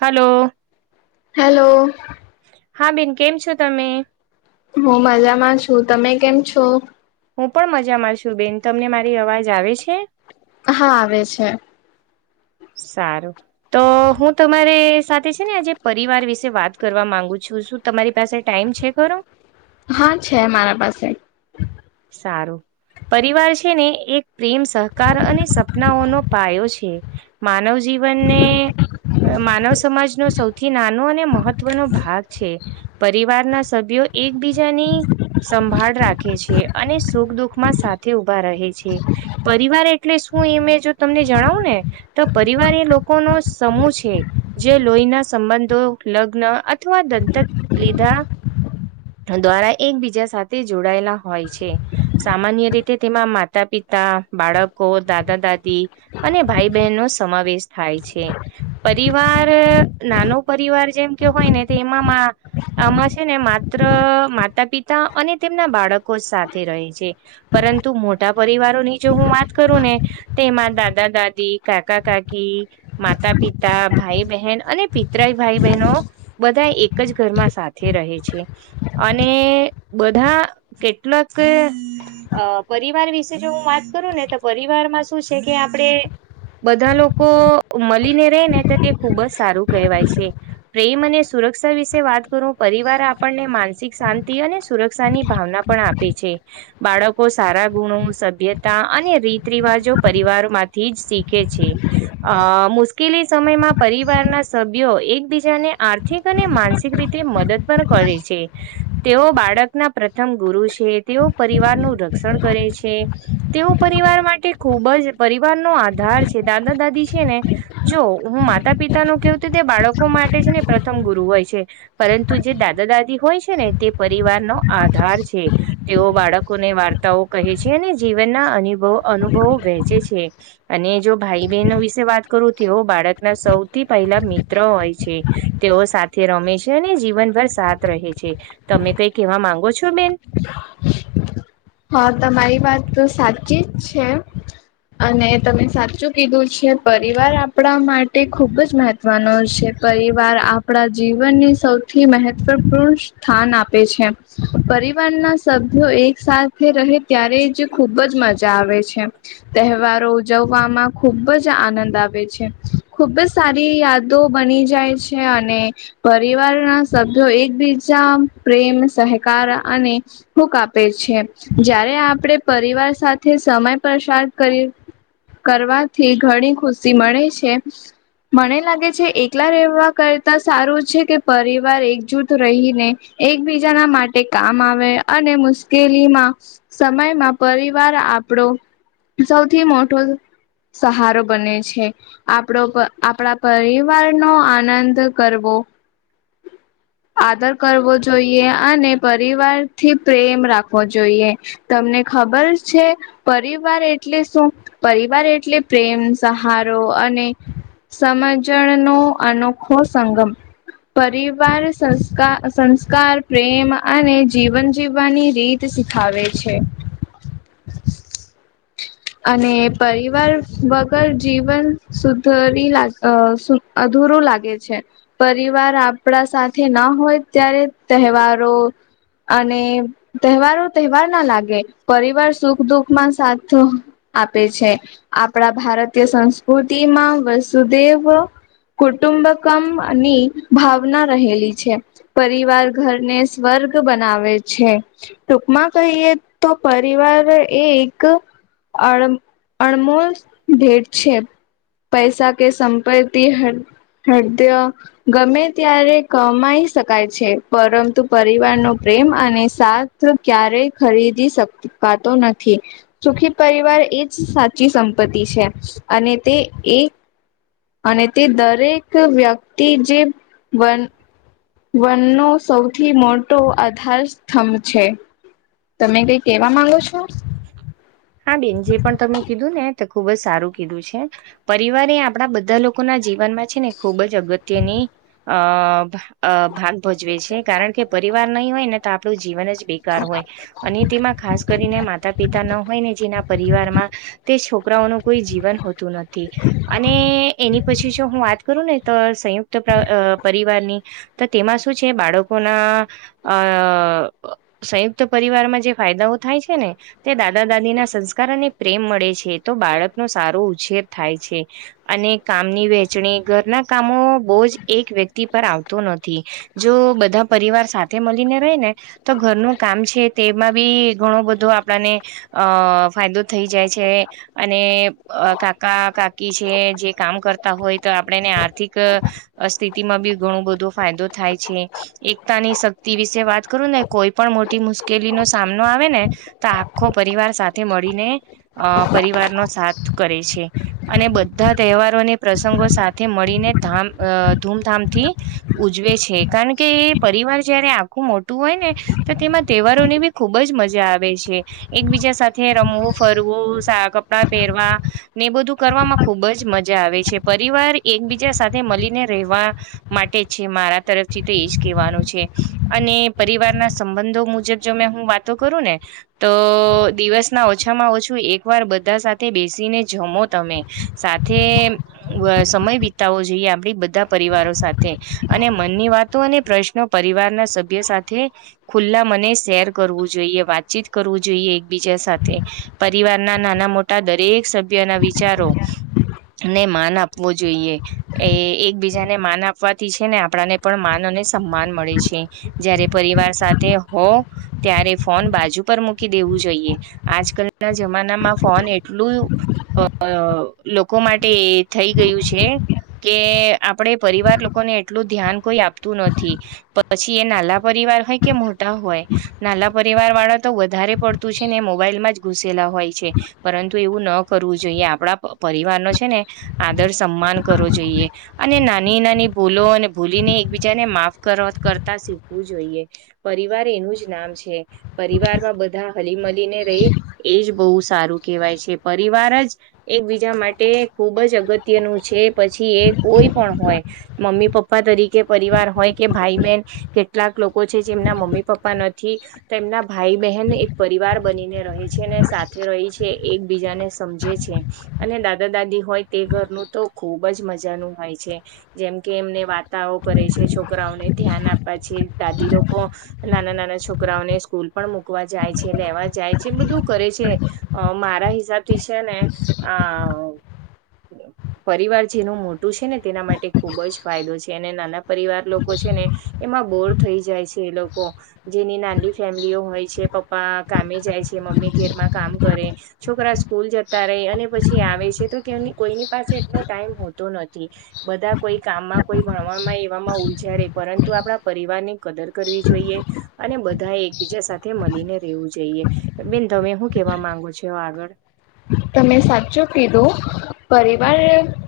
Hello. Hello. હા બેન કેમ છો તમે? હું મજામાં છું તમે કેમ છો? હું પણ મજા મામાં છું બેન તમને મારી અવાજ આવે છે? હા આવે છે. સારું. તો હું તમારે સાથે છે ને આજે પરિવાર વિશે વાત કરવા માંગુ છું શું. તમારી પાસે ટાઈમ છે ખરો? હા છે મારા પાસે. સારું. પરિવાર છે ને એક પ્રેમ સહકાર અને સપનાઓનો પાયો છે. માનવ જીવનને માનવ સમાજનો સૌથી નાનો અને મહત્વનો ભાગ છે. પરિવારના સભ્યો એકબીજાની સંભાળ રાખે છે. અને સુખ દુઃખ માં સાથે ઉભા રહે છે. પરિવાર એટલે શું એ મેં જો તમને જણાવું ને તો પરિવાર એ લોકો નો સમૂહ છે. જે લોહીના સંબંધો લગ્ન અથવા દંતક લીધા દ્વારા એકબીજા સાથે જોડાયેલા હોય. છે સામાન્ય રીતે તેમાં માતા પિતા બાળકો દાદા દાદી. અને ભાઈ બહેન નો સમાવેશ થાય છે. પરિવાર નાનો પરિવાર જેમ કે હોય ને એમાંમાં. અમા છે ને માત્ર માતા-પિતા અને તેમના બાળકો જ સાથે રહે છે. પરંતુ મોટા પરિવારો ની જો હું વાત કરું ને તેમાં દાદા-દાદી, કાકા-કાકી માતા-પિતા, ભાઈ-બહેન અને પિતરાય ભાઈ બહેનો બધા એક જ ઘરમાં સાથે રહે છે. અને બધા કેટલાક અ પરિવાર વિશે જો હું વાત કરું ને તો પરિવારમાં શું છે કે આપણે બધા લોકો મળીને રે ને તો તે ખૂબ જ સારું કહેવાય છે. પ્રેમ અને સુરક્ષા વિશે વાત કરો પરિવાર આપણને માનસિક શાંતિ અને સુરક્ષાની ભાવના પણ આપે પી છે. બાળકો સારા ગુણો, સભ્યતા અને રીત રિવાજો પરિવારમાંથી જ શીખે છે. અ મુશ્કેલી સમયમાં પરિવારના સભ્યો એકબીજાને આર જે તને માનસિક રીતે મદદ પણ કરે છે. તેઓ બાળકના પ્રથમ ગુરુ છે. જે તેઓ પરિવાર નું રક્ષણ કરે છે. તેઓ પરિવાર માટે ખૂબ જ પરિવારનો આધાર છે. દાદા-દાદી છે. ને જો હું માતા-પિતાનું કહું તે બાળકો માટે છે. ને પ્રથમ ગુરુ હોય છે. પરંતુ જે દાદા-દાદી હોય છે ને તે પરિવારનો આધાર છે. તેઓ બાળકોને વાર્તાઓ કહે છે અને જીવનના અનીભો અનુભવો વહેંચે છે. અને જો ભાઈ બહેનો વિશે વાત કરું તેઓ બાળકના સૌથી પહેલા મિત્ર હોય છે. તેઓ સાથે રમે છે અને જીવનભર સાથ રહે છે. તમે કઈ કેવા માંગો છો બેન? હા તમારી વાત તો સાચી જ છે. અને તમે સાચું કીધું છે પરિવાર આપણા માટે ખુબ જ મહત્વ મા નો છે પરિવાર આપણા જીવનની સૌથી મહત્વપૂર્ણ સ્થાન આપે છે પરિવારના સભ્યો એકસાથ તે રહે ત્યારે જ ખુબ જ મજા આવે છે. તહેવારો ઉજવવામાં ખુબ જ આનંદ આવે છે. ખુબ જ સારી યાદો બની જાય છે. અને પરિવારના સભ્યો એકબીજા પ્રેમ સહકાર અને હુક આપે છે. જ્યારે આપણે પરિવાર સાથે સમય પસાર કરી કરવાથી ઘણી ખુશી મળે છે. મને લાગે છે એકલા રહેવા કરતા સારું છે. કે પરિવાર એકજૂથ રહીને એકબીજાના માટે કામ આવે અને મુશ્કેલીમાં સમયમાં પરિવાર આપણો સૌથી મોટો સહારો બને છે. આપડો પ આપડા પરિવાર નો આનંદ કરવો. આદર કરવો જોઈએ અને પરિવાર થી પ્રેમ રાખવો. જોઈએ તમને ખબર છે. પરિવાર એટલે શું પરિવાર એટલે પ્રેમ સહારો અને સમજણનો અનોખો સંગમ પરિવાર સંસ્કા સંસ્કાર પ્રેમ અને જીવન જીવવાની રીત તે શીખાવે છે. અને પરિવાર વગર જીવન સુધરી લાગ અહ. અધૂરું લાગે છે. પરિવાર આપડા સાથે ના હોય ત્યારે તહેવારો અને તહેવારો તહેવાર ના લાગે પરિવાર સુખ દુઃખમાં સાથો આપે છે, આપડા ભારતીય સંસ્કૃતિમાં વસુદેવ કુટુંબકમની ભાવના રહેલી છે, પરિવાર ઘરને સ્વર્ગ બનાવે છે, ટૂંકમાં કહીએ તો પરિવાર એ એક અડમ અણમોલ ભેટ છે, પૈસા કે સંપત્તિ હડ હૃદય ગમે ત્યારે કમાઈ શકાય છે, પરંતુ પરિવારનો પ્રેમ અને સાથ ક્યારે ખરીદી શક કતો નથી, સુખી પરિવાર એજ સાચી સંપત્તિ છે, અને તે એ અને તે દરેક વ્યક્તિ જે બન વન નો સૌથી મોટો આધાર સ્તંભ છે, તમે કઈ કેવા માંગો છો. હા બેન જે પણ તમે કીધું ને ખુબ જ સારું કીધું છે, પરિવાર એ આપણા બધા લોકો ના જીવનમાં છે ને ખુબ જ અગત્યની. અહ ભા અહ ભાગ ભજવે છે, કારણ કે પરિવાર નહીં હોય ને તો આપણું જીવન જ બેકાર હોય અને તેમાં ખાસ કરીને મા માતા પિતા ન હોય ને જેના પરિવારમાં તે છોકરાઓનું કોઈ જીવન હોતું નથી. અને એની પછી જો હું વાત કરું ને તો સંયુક્ત પ અહ પરિવારની તો તેમાં શું છે, બાળકોના અઅઅહ સંયુક્ત પરિવારમાં જે ફાયદાઓ થાય છે ને તે દાદા દાદી ના સંસ્કાર અને પ્રેમ મળે છે, તો બાળકનો સારો ઉછેર થાય છે. અને કામની વહેચણી ઘરના કામો બોજ એક વ્યક્તિ પર આવતો નથી. જો બધા પરિવાર સાથે મળીને રેયને. તો ઘરનું કામ છે, તેમાં બી ઘણો બધો આપ આપણાને અહ ફાયદો થઈ જાય છે. અને અહ કાકા કાકી છે, જે કામ કરતા હોય તો આપણેને આર્થિક અસ્થિતિ માં બી ઘણો બધો ફાયદો થાય છે. એકતાની શક્તિ વિશે વાત કરું ને કોઈ પણ મોટી મુશ્કેલીનો સામનો આવેને તો આખો પરિવાર સાથે મળીને અ પરિવારનો સાથ કરે છે. અને બધા તહેવારોને પ્રસંગો સાથે મળીને ધામ અહ ધૂમધામથી ઉજવે છે, કારણ કે એ પરિવાર જયારે આખું મોટું હોય ને તો તેમાં તહેવારોની બી ખુબજ મજા આવે છે. એકબીજા સાથે રમવું ફરવું સાયા કપડા પહેરવા. ને બધું કરવામાં ખૂબ જ મજા આવે છે, પરિવાર એકબીજા સાથે મલીને રહેવા. માટે જ છે, મારા તરફથી તો એજ કેવાનું છે. અને પરિવારના સંબંધો મુજબ જો મેં હું વાતો કરૂને. તો દિવસના ઓછામાં ઓછું એક વાર બધા સાથે બેસીને જમો તમે. સાથે અ સમય વિતાવો જોઈએ આપડી બધા પરિવારો સાથે અને મનની વાતો અને પ્રશ્નો પરિવારના સભ્ય સાથે ખુલ્લા મને શેર કરવું જોઈએ વાતચીત કરવું જોઈએ એકબીજા સાથે પરિવારના નાના મોટા દરેક સભ્યના વિચારો ને માન આપવો જોઈએ. એ એકબીજાને માન આપવાથી છે, ને આપણાને પણ માન અને સન્માન મળે છે. જય્યારે પરિવાર સાથે હો ત્યારે ફોન બાજુ ઉપર મૂકી દેવું જોઈએ. આજ કલના જમાનામાં ફોન એટલું. અઅઅહ લોકો માટે થઈ ગયું છે. કે આપણેે પરિવાર લોકોને એટલું ધ્યાન કોઈ આપતું નથી. પછી એ નાલા પરિવાર હોય કે મોટા હોય નાલા પરિવાર વાળા તો વધારે પડતું છે ને એ મોબાઈલમાં જ ઘુસેલા હોય છે. પરંતુ એવું ન કરવું જોઈએ આપણા અ પરિવાર નો છે ને આદર સન્માન કરવો જોઈએ. અને નાની નાની ભૂલો અને ભૂલીને એકબીજાને માફ કરવા કરતા શીખવું જોઈએ. પરિવાર એનું જ નામ છે પરિવાર. બધા હલીમલીને રહી એજ બહુ સારું કેહેવાય છે પરિવાર જ. એકબીજા માટે ખૂબ જ અગત્યનું છે પછી એ કોઈ પણ હોય મમ્મી પપ્પા તરીકે પરિવાર હોય કે ભાઈ બહેન કેટલાક લોકો છે જેમના મમ્મી પપ્પા નથી તો એમના ભાઈ બહેન એક પરિવાર બનીને રહે છે ને સાથે રહી છે એકબીજાને સમજે છે. અને દાદા દાદી હોય તે ઘરનું તો ખુબ જ મજાનું હોય છે. જેમ કે એમને વાર્તાઓ કરે છે છોકરાઓને ધ્યાન આપવા છે દાદી લોકો નાના નાના છોકરાઓને સ્કૂલ પણ મૂકવા જાય છે લેવા જાય છે બધું કરે છે અ મારા હિસાબથી છે ને. હા પરિવાર જેનું મોટું છે ને તેના માટે ખુબ જ ફાયદો છે અને નાના પરિવાર લોકો છે ને એમાં બોર થઈ જાય છે એ લોકો જેની નાની ફેમ લીયો હોય છે પપ્પા કામે જાય છે મમ્મી ઘેરમાં કામ કરે. છોકરા સ્કૂલ જતા રહી અને પછી આવે છે તો ક‌ઇને કોઈની પાસે એટલો ટાઈમ હોતો નથી બધા કોઈ કામમાં કોઈ ભણમાં એવામાં ઉલજયા રે પરંતુ આપણા પરિવાર ની કદર કરવી જોઈએ. અને બધા એક. બીજા સાથે મળીને રહેવું જોઈએ બેન તમે શું કેવા માંગો છો આગળ તમે સાચું કીધું. પરિવાર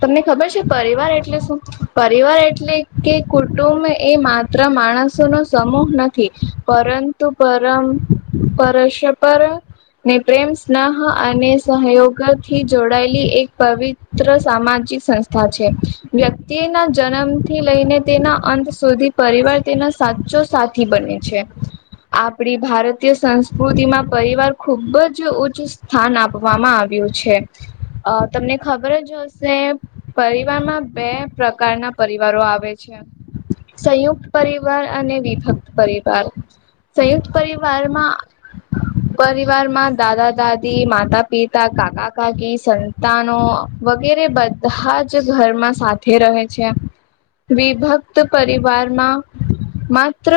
તમને ખબર છે પરિવાર એટલે શું પરિવાર એટલે. કે કુટુંબ એ માત્ર માણસો નો સમૂહ નથી પરંતુ પરમ. પરશપર ને પ્રેમ સ્નાહ અને. સહયોગ થી જોડાયેલી એક પવિત્ર સામાજિક સંસ્થા છે. વ્યક્તિના જન્મ થી લઈને તેના અંત સુધી પરિવાર તેના સાચો સાચ. થી બને છે. આપડી ભારતીય સંસ્કૃતિમાં પરિવાર ખુબ જ ઉચ્ચ સ્થાન આપ. આપવામાં આવ્યું છે અ તમને ખબર જ હશે. પરિવારમાં બે પ્રકારના પરિવારો આવે છે. સંયુક્ત પરિવાર અને વિભક્ત પરિવાર. સંયુક્ત પરિવારમાં પરિવારમાં દાદા દાદી માતા. પિતા કાકા કાકી સંતાનો વગેરે બધા જ ઘરમાં. રહે છે વિભક્ત પરિવારમાં. માત્ર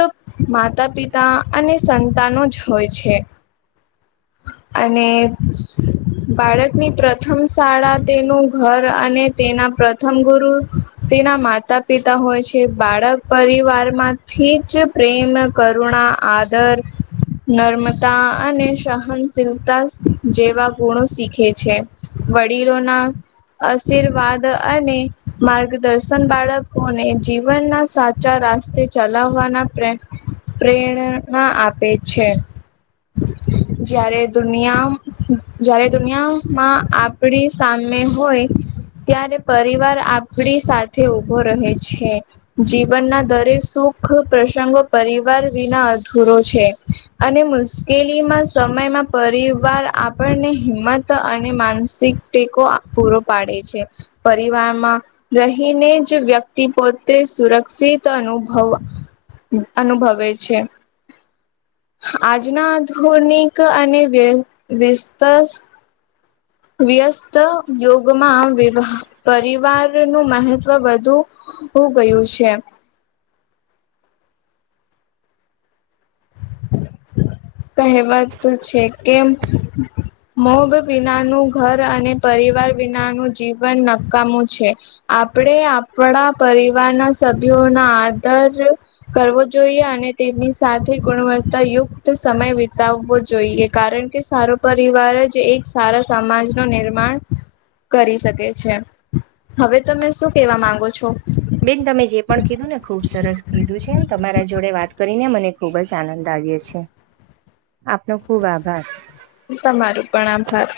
માતા પિતા અને સંતાનો જ હોય છે. અને. બાળકની પ્રથમ શાળા તેનું ઘર અને તેના પ્રથમ ગુરુ તેના માતા પિતા હોય છે બાળક પરિવાર માંથી જ પ્રેમ કરુણા આદર નર્મદા અને શાહ. સહનશીલતા જેવા ગુણો શીખે છે. વડીલોના આશીર્વાદ અને માર્ગદર્શન બાળકોને જીવનના સા ચા રાસ્તે ચલાવવાના પ્રેરણા આપે છે. જયારે દુનિયા જારે દુનિયામાં આપડી સામે હોય. ત્યારે પરિવાર આપડી સાથે ઉભો રહે છે. જીવનના દરેક સુખ પ્રસંગો પરિવાર વિના અધૂરો છે. અને મુશ્કેલી માંજ. સમયમાં પરિવાર આપણને હિંમત અને માનસિક ટેકો. પૂરો પાડે છે પરિવારમાં રહીને જ વ્યક્તિ પોતે સુરક્ષિત અનુભવ. અનુભવે છે. આજના આધુનિક અને વ વ્યસ્ત વ્યસ્ત યુગમાં પરિવાર નું મહત્વ વધુ બ [inaudible] ગયું છે. કહેવાતું છે કેમ? મોગ વિનાનું ઘર અને પરિવાર વિનાનું જીવન નકામું છે. આપણેે આપણા પરિવારના સભ્યોના આદર કરવો જોઈએ, અને તેમની સાથે ગુણવત્તા યુક્ત સમય વિતાવવો જોઈએ કારણ કે સારો પરિવાર જ એક સારા સમાજ ન નિર્માણ કરી શકે છે. હવે તમે શું કેવા માંગો છો? બેન તમે જે પણ કીધું ને ખૂબ સરસ કીધું છેમ તમારા જોડે વાત કરીને મને ખૂબ જ આનંદ આવ્યો છે. આપનો ખુબ આભાર! તમારું પણ આભાર.